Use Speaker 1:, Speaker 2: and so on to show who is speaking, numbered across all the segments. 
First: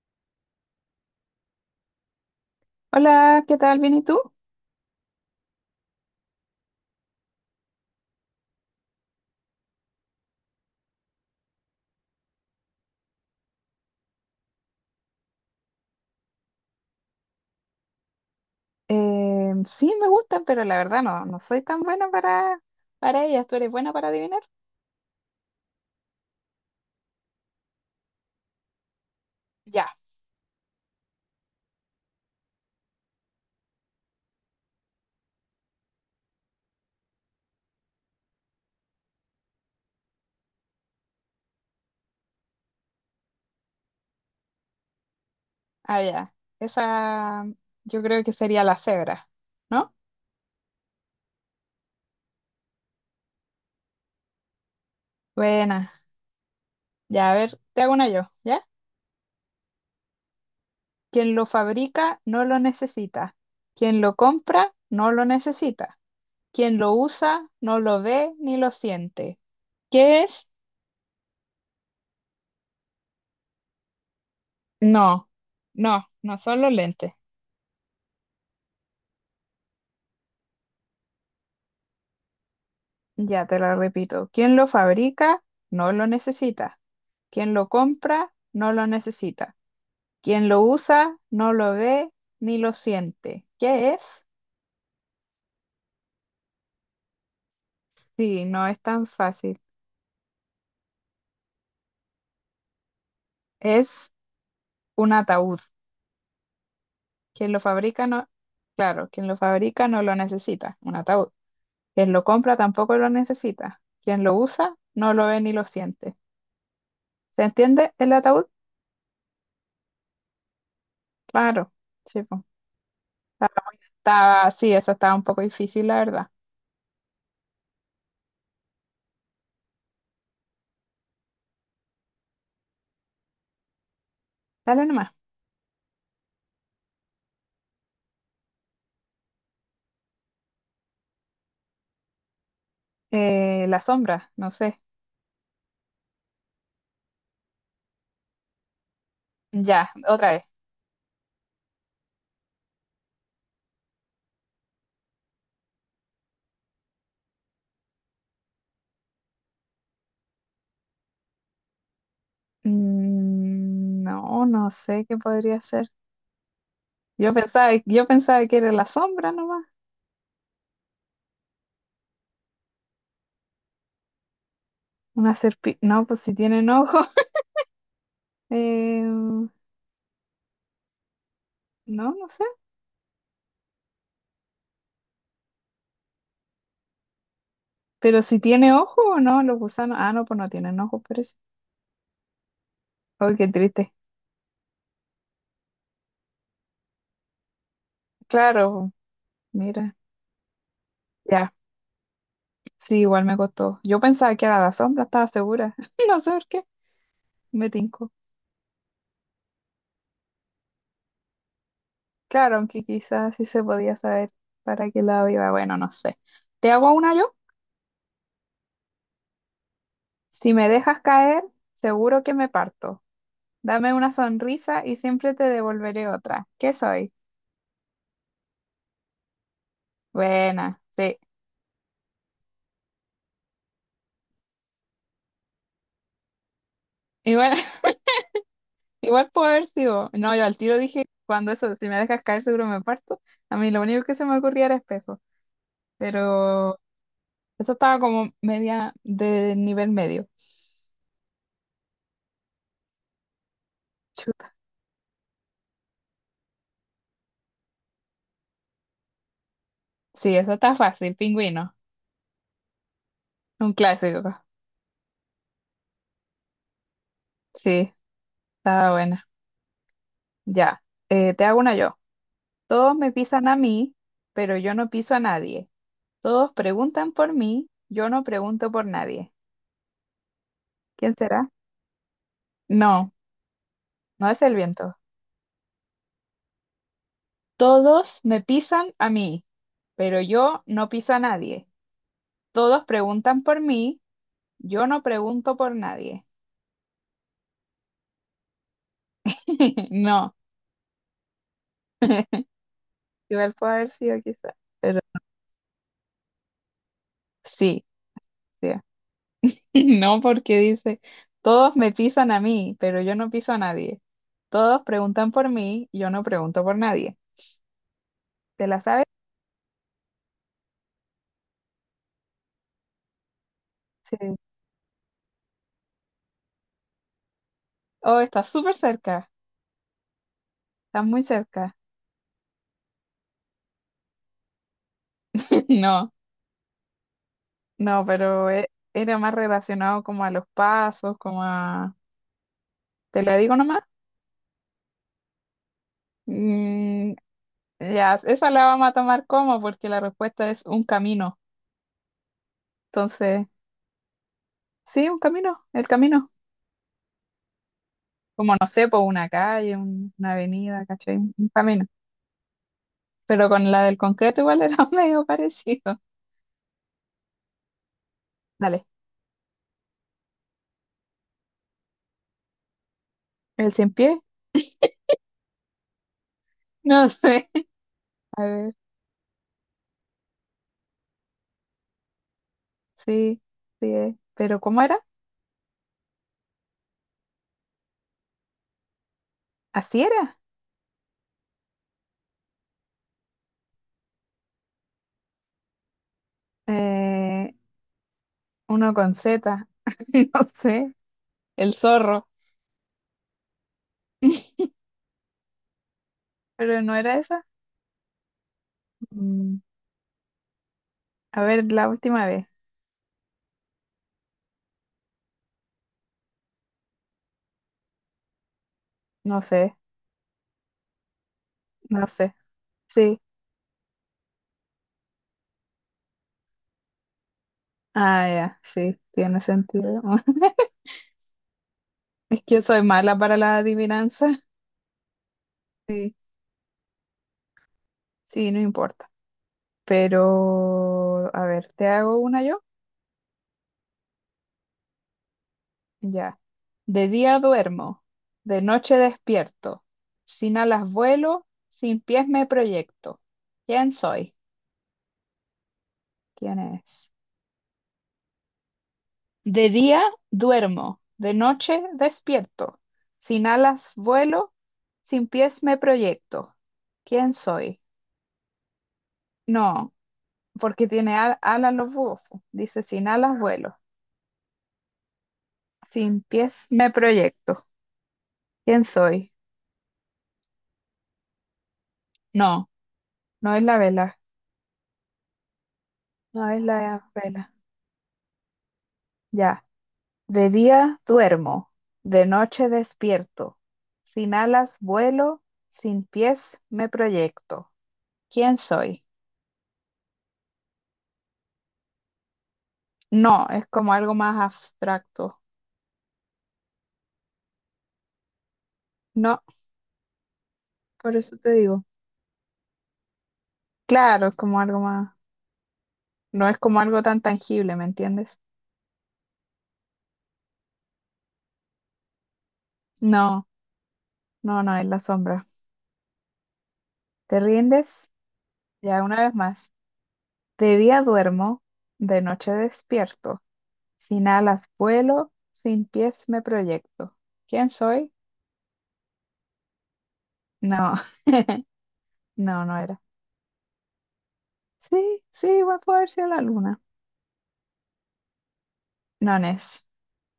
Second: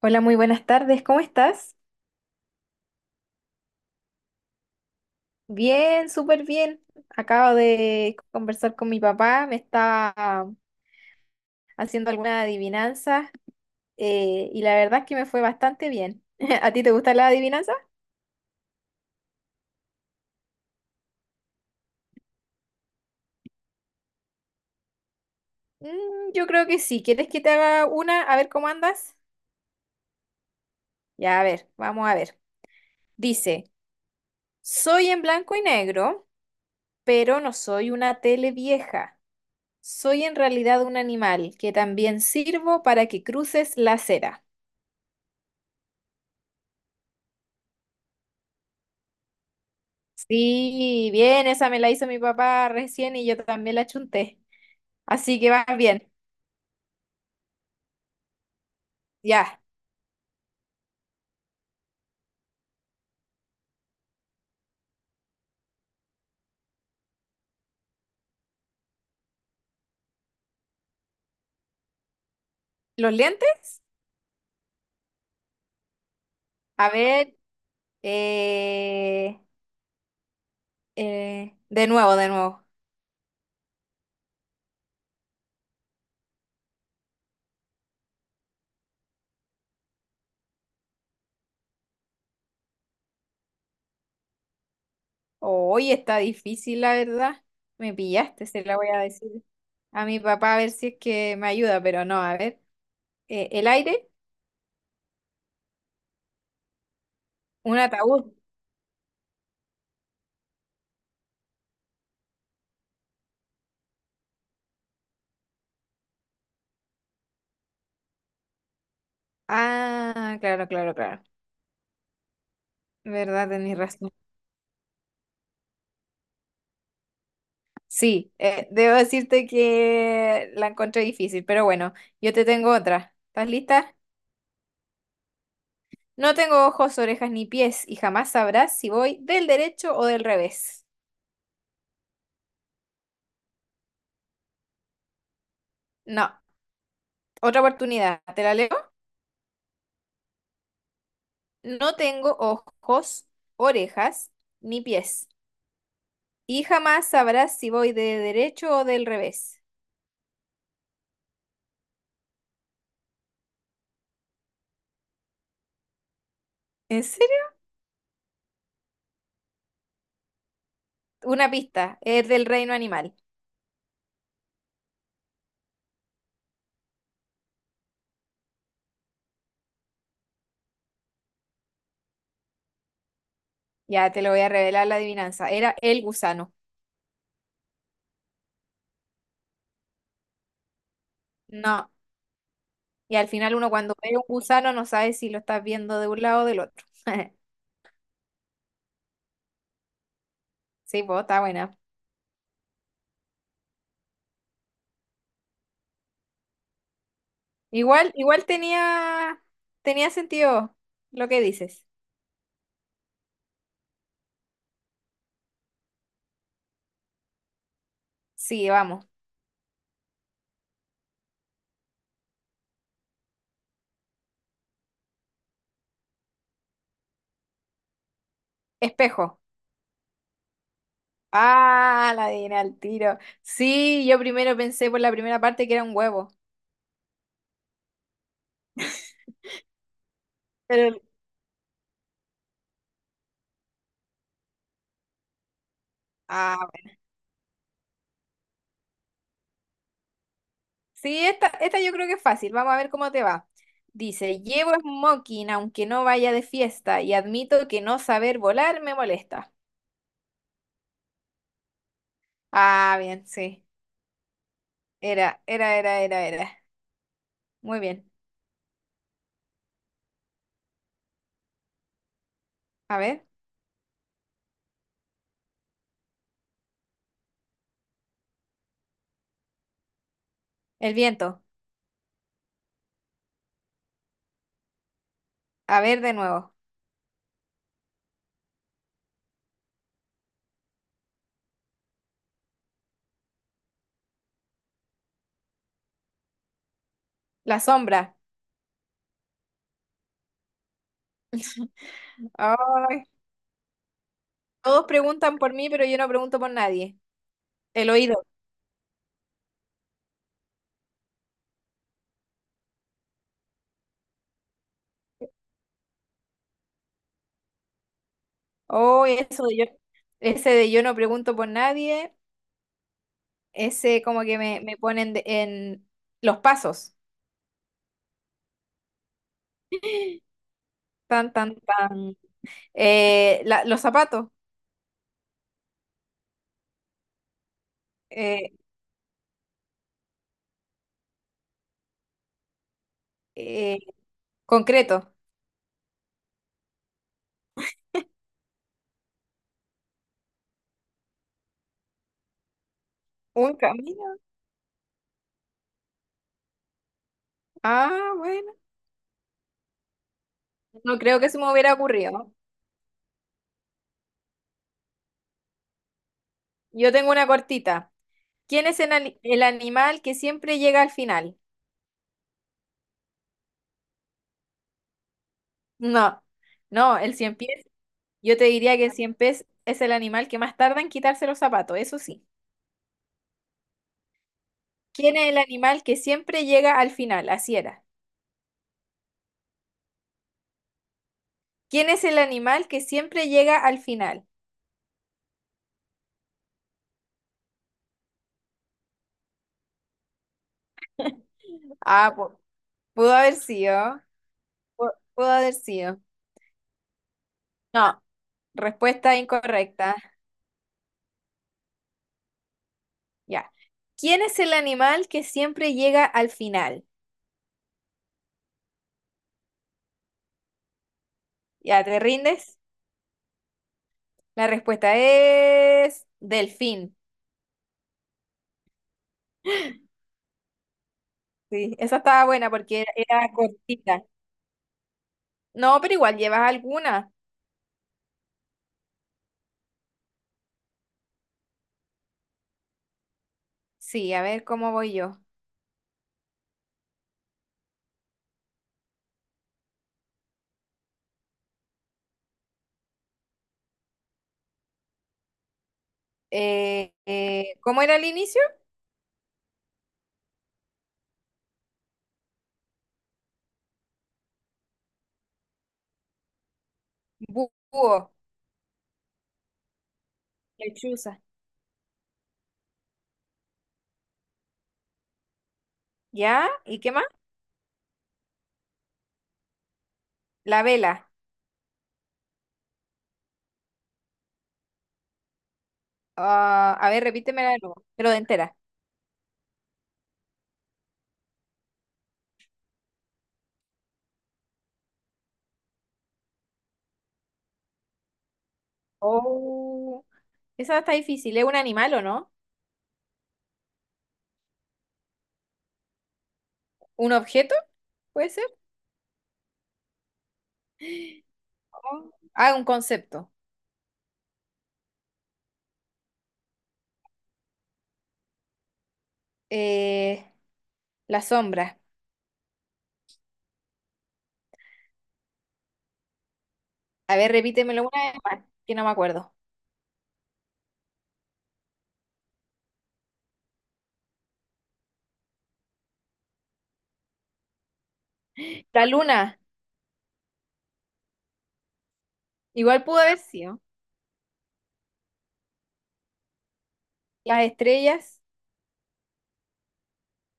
Speaker 1: Hola, muy buenas tardes, ¿cómo estás?
Speaker 2: Hola, ¿qué tal? ¿Bien y tú?
Speaker 1: Bien, súper bien. Acabo de conversar con mi papá, me estaba haciendo algunas adivinanzas y la verdad es que me fue bastante bien. ¿A ti te gusta la adivinanza
Speaker 2: Sí, me gustan, pero la verdad no soy tan buena para ellas. ¿Tú eres buena para adivinar?
Speaker 1: Yo creo que sí. ¿Quieres que te haga una? A ver cómo andas.
Speaker 2: Ya,
Speaker 1: Ya, a ver, vamos a ver. Dice, soy en blanco y negro, pero no soy una tele vieja. Soy en realidad un animal que también sirvo para que cruces la acera.
Speaker 2: ah, ya. Esa yo creo que sería la cebra, ¿no?
Speaker 1: Sí, bien, esa me la hizo mi papá recién y yo también la chunté. Así que va
Speaker 2: Buena.
Speaker 1: bien.
Speaker 2: Ya, a ver, te hago una yo, ¿ya?
Speaker 1: Ya.
Speaker 2: Quien lo fabrica no lo necesita. Quien lo compra no lo necesita. Quien lo usa no lo ve ni lo siente. ¿Qué es?
Speaker 1: ¿Los lentes?
Speaker 2: No, no, no son los
Speaker 1: A
Speaker 2: lentes.
Speaker 1: ver, eh, de nuevo, de nuevo.
Speaker 2: Ya te la repito. Quien lo fabrica, no lo necesita. Quien lo compra, no lo necesita. Quien lo usa, no lo ve ni lo siente. ¿Qué es?
Speaker 1: Hoy está difícil, la verdad. Me
Speaker 2: Sí,
Speaker 1: pillaste, se
Speaker 2: no
Speaker 1: la
Speaker 2: es
Speaker 1: voy a
Speaker 2: tan
Speaker 1: decir
Speaker 2: fácil.
Speaker 1: a mi papá a ver si es que me ayuda, pero no, a ver. El aire,
Speaker 2: Es un ataúd. Quien lo
Speaker 1: un
Speaker 2: fabrica, no...
Speaker 1: ataúd.
Speaker 2: Claro, quien lo fabrica no lo necesita. Un ataúd. Quien lo compra tampoco lo necesita. Quien lo usa, no lo ve ni lo siente. ¿Se entiende el ataúd?
Speaker 1: Ah, claro, claro, claro.
Speaker 2: Claro. Sí, po.
Speaker 1: ¿Verdad? Tenés razón.
Speaker 2: Estaba, sí, eso estaba un poco difícil, la verdad.
Speaker 1: Sí, debo decirte que la encontré difícil, pero bueno, yo te tengo otra. ¿Estás lista?
Speaker 2: Dale nomás.
Speaker 1: No tengo ojos, orejas ni pies y jamás sabrás si voy del derecho o del revés.
Speaker 2: La sombra, no sé.
Speaker 1: No, otra oportunidad, ¿te la leo?
Speaker 2: Ya, otra vez.
Speaker 1: No tengo ojos, orejas ni pies y jamás sabrás si voy de derecho o del revés.
Speaker 2: No, no sé qué podría ser.
Speaker 1: ¿En serio?
Speaker 2: Yo pensaba que era la sombra nomás.
Speaker 1: Una pista, es del reino animal.
Speaker 2: Una serpiente. No, pues si tienen ojo. No, no sé.
Speaker 1: Ya te lo voy a revelar la adivinanza. Era el gusano.
Speaker 2: Pero si tiene ojo o no, los gusanos. Ah, no, pues no tienen ojo, parece.
Speaker 1: No. Y al
Speaker 2: Ay, qué
Speaker 1: final uno
Speaker 2: triste.
Speaker 1: cuando ve un gusano no sabe si lo estás viendo de un lado o del otro.
Speaker 2: Claro, mira.
Speaker 1: Sí, pues está
Speaker 2: Ya,
Speaker 1: buena.
Speaker 2: sí, igual me costó. Yo pensaba que era la sombra, estaba segura. No sé por qué. Me tincó.
Speaker 1: Igual, igual tenía sentido lo que dices.
Speaker 2: Claro, aunque quizás sí se podía saber para qué lado iba. Bueno, no sé. ¿Te hago una yo?
Speaker 1: Sí, vamos.
Speaker 2: Si me dejas caer, seguro que me parto. Dame una sonrisa y siempre te devolveré otra. ¿Qué soy?
Speaker 1: Espejo.
Speaker 2: Buena, sí.
Speaker 1: Ah, la adiviné al tiro. Sí, yo primero pensé por la primera parte que era un huevo.
Speaker 2: Igual, igual puedo haber sido. No, yo al tiro
Speaker 1: Pero...
Speaker 2: dije, cuando eso, si me dejas caer, seguro me parto. A mí lo único que se me ocurría era espejo.
Speaker 1: Ah,
Speaker 2: Pero
Speaker 1: bueno.
Speaker 2: eso estaba como media de nivel medio.
Speaker 1: Sí, esta yo creo que es fácil. Vamos a ver cómo te va. Dice,
Speaker 2: Chuta.
Speaker 1: llevo smoking aunque no vaya de fiesta y admito que no saber volar me molesta.
Speaker 2: Sí, eso está fácil, pingüino.
Speaker 1: Ah, bien, sí.
Speaker 2: Un clásico.
Speaker 1: Era, era, era, era, era. Muy
Speaker 2: Sí,
Speaker 1: bien.
Speaker 2: estaba buena. Ya, te hago una yo. Todos
Speaker 1: A
Speaker 2: me
Speaker 1: ver,
Speaker 2: pisan a mí, pero yo no piso a nadie. Todos preguntan por mí, yo no pregunto por nadie.
Speaker 1: el
Speaker 2: ¿Quién
Speaker 1: viento.
Speaker 2: será? No, no es el viento.
Speaker 1: A ver de nuevo.
Speaker 2: Todos me pisan a mí, pero yo no piso a nadie. Todos preguntan por mí, yo no pregunto por nadie.
Speaker 1: La sombra.
Speaker 2: No,
Speaker 1: Ay,
Speaker 2: igual puede haber sido quizás,
Speaker 1: todos
Speaker 2: pero
Speaker 1: preguntan por mí, pero yo no pregunto por nadie.
Speaker 2: sí,
Speaker 1: El oído.
Speaker 2: sí. No, porque dice, todos me pisan a mí, pero yo no piso a nadie. Todos preguntan por mí, yo no pregunto por nadie. ¿Te la sabes?
Speaker 1: Oh, eso de yo. Ese de yo no pregunto por nadie. Ese como
Speaker 2: Sí.
Speaker 1: que me ponen de- en los pasos.
Speaker 2: Oh, está súper cerca, está muy
Speaker 1: Tan, tan,
Speaker 2: cerca.
Speaker 1: tan. La- los zapatos.
Speaker 2: No, no, pero
Speaker 1: Eh,
Speaker 2: e- era más relacionado como a los pasos, como a... ¿Te la digo
Speaker 1: eh,
Speaker 2: nomás?
Speaker 1: concreto.
Speaker 2: Mm, ya, esa la vamos a tomar como, porque la respuesta es un camino. Entonces,
Speaker 1: Un camino.
Speaker 2: sí, un camino, el camino.
Speaker 1: Ah, bueno.
Speaker 2: Como no sé, por una calle, una avenida,
Speaker 1: No
Speaker 2: ¿cachai?
Speaker 1: creo que
Speaker 2: Un
Speaker 1: se me hubiera
Speaker 2: camino.
Speaker 1: ocurrido.
Speaker 2: Pero con la del concreto igual era medio parecido.
Speaker 1: Yo tengo una cortita. ¿Quién es
Speaker 2: Dale,
Speaker 1: el, ani- el animal que siempre llega al final?
Speaker 2: el cien pie,
Speaker 1: No, no,
Speaker 2: no
Speaker 1: el cien
Speaker 2: sé.
Speaker 1: pies. Yo
Speaker 2: A
Speaker 1: te
Speaker 2: ver,
Speaker 1: diría que el cien pies es el animal que más tarda en quitarse los zapatos, eso sí.
Speaker 2: sí, sí es. Pero ¿cómo era?
Speaker 1: ¿Quién es el animal que siempre llega al final? Así era.
Speaker 2: Así era.
Speaker 1: ¿Quién es el animal que siempre llega al final?
Speaker 2: Eh, Uno con Z, no sé, el
Speaker 1: Ah,
Speaker 2: zorro.
Speaker 1: pu- pudo haber sido. Pu- Pudo haber sido.
Speaker 2: Pero no era esa.
Speaker 1: No, respuesta
Speaker 2: Mm,
Speaker 1: incorrecta.
Speaker 2: a ver, la última vez.
Speaker 1: Ya. ¿Quién es el animal que siempre llega al final?
Speaker 2: No sé,
Speaker 1: ¿Ya te
Speaker 2: no sé.
Speaker 1: rindes?
Speaker 2: Sí.
Speaker 1: La respuesta es delfín.
Speaker 2: Ah, ya, sí, tiene sentido.
Speaker 1: Sí, esa estaba
Speaker 2: Es
Speaker 1: buena
Speaker 2: que
Speaker 1: porque
Speaker 2: soy mala
Speaker 1: era
Speaker 2: para la
Speaker 1: cortita.
Speaker 2: adivinanza.
Speaker 1: No, pero
Speaker 2: Sí,
Speaker 1: igual llevas alguna.
Speaker 2: sí, no importa. Pero, a ver, ¿te hago una yo?
Speaker 1: Sí, a ver cómo voy yo.
Speaker 2: Ya. De día duermo, de noche despierto. Sin alas vuelo, sin pies me proyecto. ¿Quién soy? ¿Quién es?
Speaker 1: ¿Cómo era el inicio?
Speaker 2: De día duermo, de noche despierto. Sin alas vuelo, sin pies me proyecto. ¿Quién
Speaker 1: Bu-
Speaker 2: soy?
Speaker 1: Búho,
Speaker 2: No, porque tiene
Speaker 1: lechuza.
Speaker 2: alas los búhos, po. Dice, sin alas vuelo, sin
Speaker 1: ¿Ya?
Speaker 2: pies
Speaker 1: ¿Y
Speaker 2: me
Speaker 1: qué más?
Speaker 2: proyecto. ¿Quién soy?
Speaker 1: La vela.
Speaker 2: No, no es la vela, no es
Speaker 1: Ah, a ver,
Speaker 2: la vela.
Speaker 1: repítemela de nuevo, pero de entera.
Speaker 2: Ya. De día duermo, de noche despierto. Sin alas vuelo, sin pies me proyecto. ¿Quién soy?
Speaker 1: Oh, esa está difícil. ¿Es un animal o no?
Speaker 2: No, es como algo más abstracto.
Speaker 1: ¿Un objeto? ¿Puede ser?
Speaker 2: No, por eso te digo.
Speaker 1: Oh, Ah, un concepto.
Speaker 2: Claro, es como algo más. No es como algo tan tangible, ¿me entiendes?
Speaker 1: Eh, la sombra.
Speaker 2: No, no, no, es la sombra.
Speaker 1: A ver,
Speaker 2: ¿Te
Speaker 1: repítemelo una
Speaker 2: rindes?
Speaker 1: vez más, que no me
Speaker 2: Ya una
Speaker 1: acuerdo.
Speaker 2: vez más. De día duermo, de noche despierto. Sin alas vuelo, sin pies me proyecto. ¿Quién soy?
Speaker 1: La luna.
Speaker 2: No, no, no
Speaker 1: Igual pudo
Speaker 2: era.
Speaker 1: haber sido.
Speaker 2: Sí, sí, va a poder ser la luna.
Speaker 1: Las estrellas,
Speaker 2: No, Nes.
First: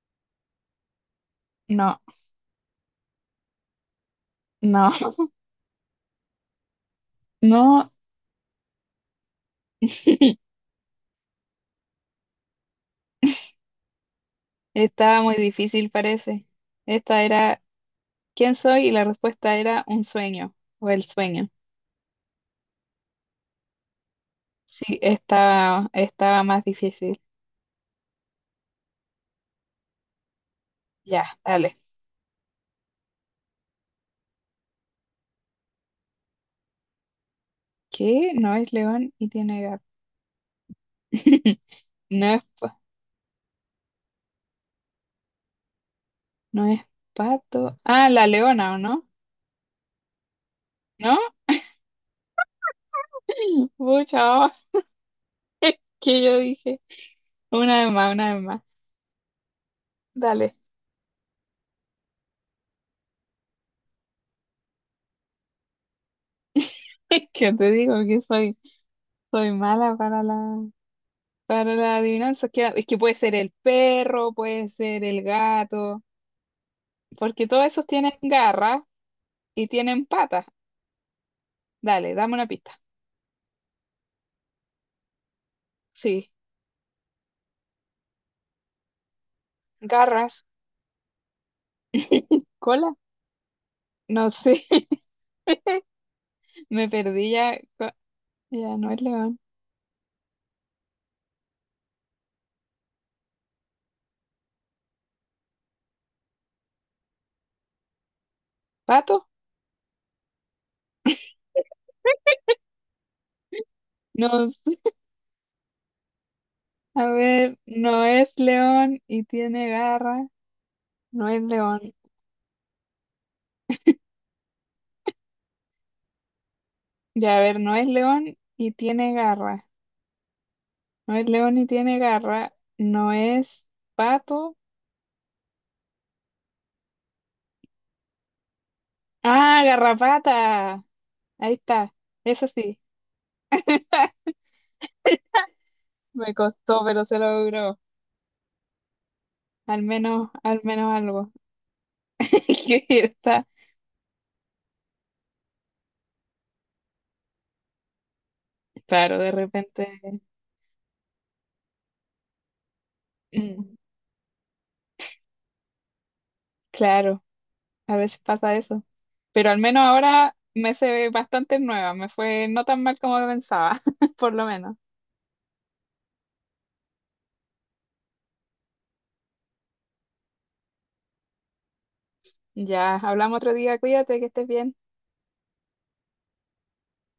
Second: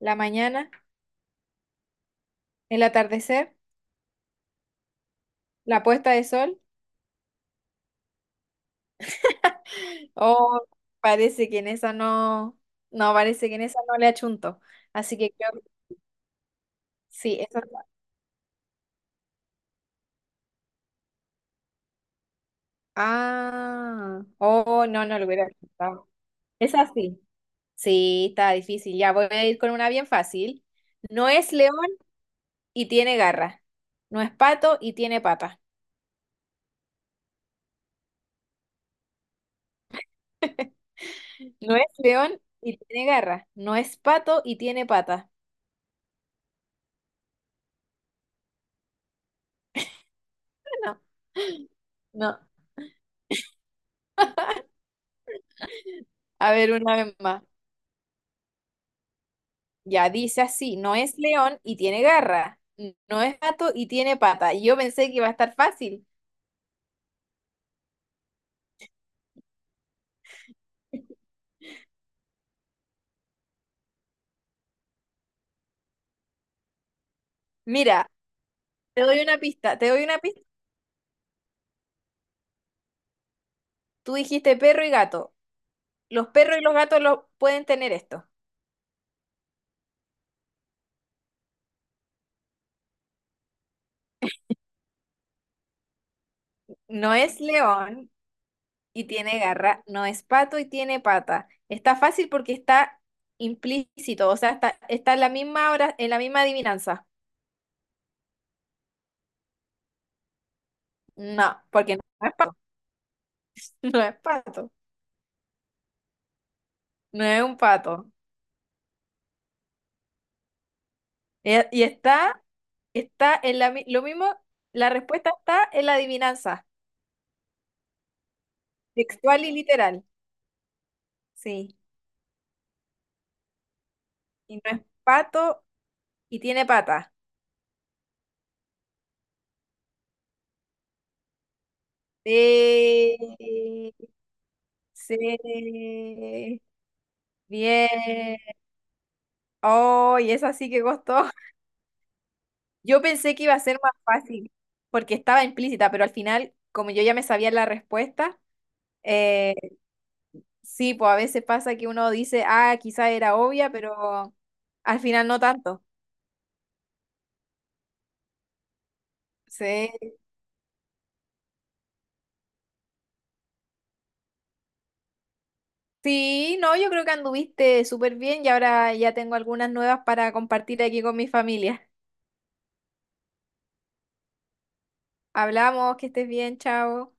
Speaker 1: la mañana,
Speaker 2: No,
Speaker 1: el atardecer,
Speaker 2: no,
Speaker 1: la puesta de sol.
Speaker 2: no.
Speaker 1: Oh, parece que en esa no, no, parece que en esa no le achunto. Así
Speaker 2: Estaba
Speaker 1: que
Speaker 2: muy
Speaker 1: creo que
Speaker 2: difícil, parece. Esta
Speaker 1: sí, esa.
Speaker 2: era ¿quién soy? Y la respuesta era un sueño o el sueño.
Speaker 1: Ah, oh,
Speaker 2: Sí,
Speaker 1: no, no lo hubiera achuntado.
Speaker 2: estaba más
Speaker 1: Es
Speaker 2: difícil.
Speaker 1: así. Sí, está difícil. Ya voy a ir con una bien fácil. No
Speaker 2: Ya,
Speaker 1: es león
Speaker 2: dale.
Speaker 1: y tiene garra. No es pato y tiene pata.
Speaker 2: ¿Qué? No es león y tiene gato.
Speaker 1: No es
Speaker 2: No
Speaker 1: león
Speaker 2: es,
Speaker 1: y
Speaker 2: pa-
Speaker 1: tiene garra. No es pato y tiene pata.
Speaker 2: no es pato. Ah, la leona, ¿o no?
Speaker 1: No,
Speaker 2: ¿No?
Speaker 1: no.
Speaker 2: Pucha, oh, que yo
Speaker 1: A ver,
Speaker 2: dije.
Speaker 1: una vez más.
Speaker 2: Una vez más, una vez más.
Speaker 1: Ya dice
Speaker 2: Dale.
Speaker 1: así, no es león y tiene garra, n- no es gato y tiene pata. Y yo pensé que iba a estar fácil.
Speaker 2: ¿Qué te digo que soy? Soy mala para para la adivinanza. Es que puede ser el perro, puede ser el gato, porque todos esos
Speaker 1: Mira,
Speaker 2: tienen garras
Speaker 1: te doy una
Speaker 2: y
Speaker 1: pista, te doy
Speaker 2: tienen
Speaker 1: una pista.
Speaker 2: patas. Dale, dame una pista.
Speaker 1: Tú dijiste perro y gato. Los
Speaker 2: Sí,
Speaker 1: perros y los gatos lo pueden tener esto.
Speaker 2: garras, cola. No sé, me
Speaker 1: No
Speaker 2: perdí
Speaker 1: es
Speaker 2: ya. Co-
Speaker 1: león
Speaker 2: Ya no es
Speaker 1: y
Speaker 2: león.
Speaker 1: tiene garra, no es pato y tiene pata. Está fácil porque está implícito, o sea, está en la misma hora, en la misma adivinanza.
Speaker 2: ¿Pato?
Speaker 1: No, porque no es pato, no es
Speaker 2: No,
Speaker 1: pato,
Speaker 2: a
Speaker 1: no es un
Speaker 2: ver, no
Speaker 1: pato.
Speaker 2: es león y tiene garras. No es
Speaker 1: Eh,
Speaker 2: león.
Speaker 1: Y está Está en la, mi- lo mismo, la respuesta está en la adivinanza,
Speaker 2: Ya, a ver, no es león y tiene
Speaker 1: textual y
Speaker 2: garras.
Speaker 1: literal.
Speaker 2: No es león y
Speaker 1: Sí.
Speaker 2: tiene garra. No es pato.
Speaker 1: Y no es pato y tiene pata.
Speaker 2: Ah, garrapata. Ahí está. Eso sí.
Speaker 1: Sí.
Speaker 2: Me
Speaker 1: Sí.
Speaker 2: costó, pero se logró.
Speaker 1: Bien. Oh, y esa
Speaker 2: Al
Speaker 1: sí que
Speaker 2: menos
Speaker 1: costó.
Speaker 2: algo. Que
Speaker 1: Yo pensé que
Speaker 2: está.
Speaker 1: iba a ser más fácil porque estaba implícita, pero al final, como yo ya me sabía la respuesta,
Speaker 2: Claro, de
Speaker 1: eh,
Speaker 2: repente.
Speaker 1: sí, pues a veces pasa que uno dice, ah, quizá era obvia,
Speaker 2: Mm,
Speaker 1: pero al final no tanto.
Speaker 2: claro, a veces pasa eso. Pero al menos
Speaker 1: Sí.
Speaker 2: ahora me se bastante nueva. Me fue no tan mal como pensaba, por lo menos.
Speaker 1: Sí, no, yo creo que anduviste súper bien y ahora ya tengo algunas nuevas para compartir aquí con mi familia.
Speaker 2: Ya, hablamos otro día. Cuídate, que estés bien.
Speaker 1: Hablamos, que estés bien, chao.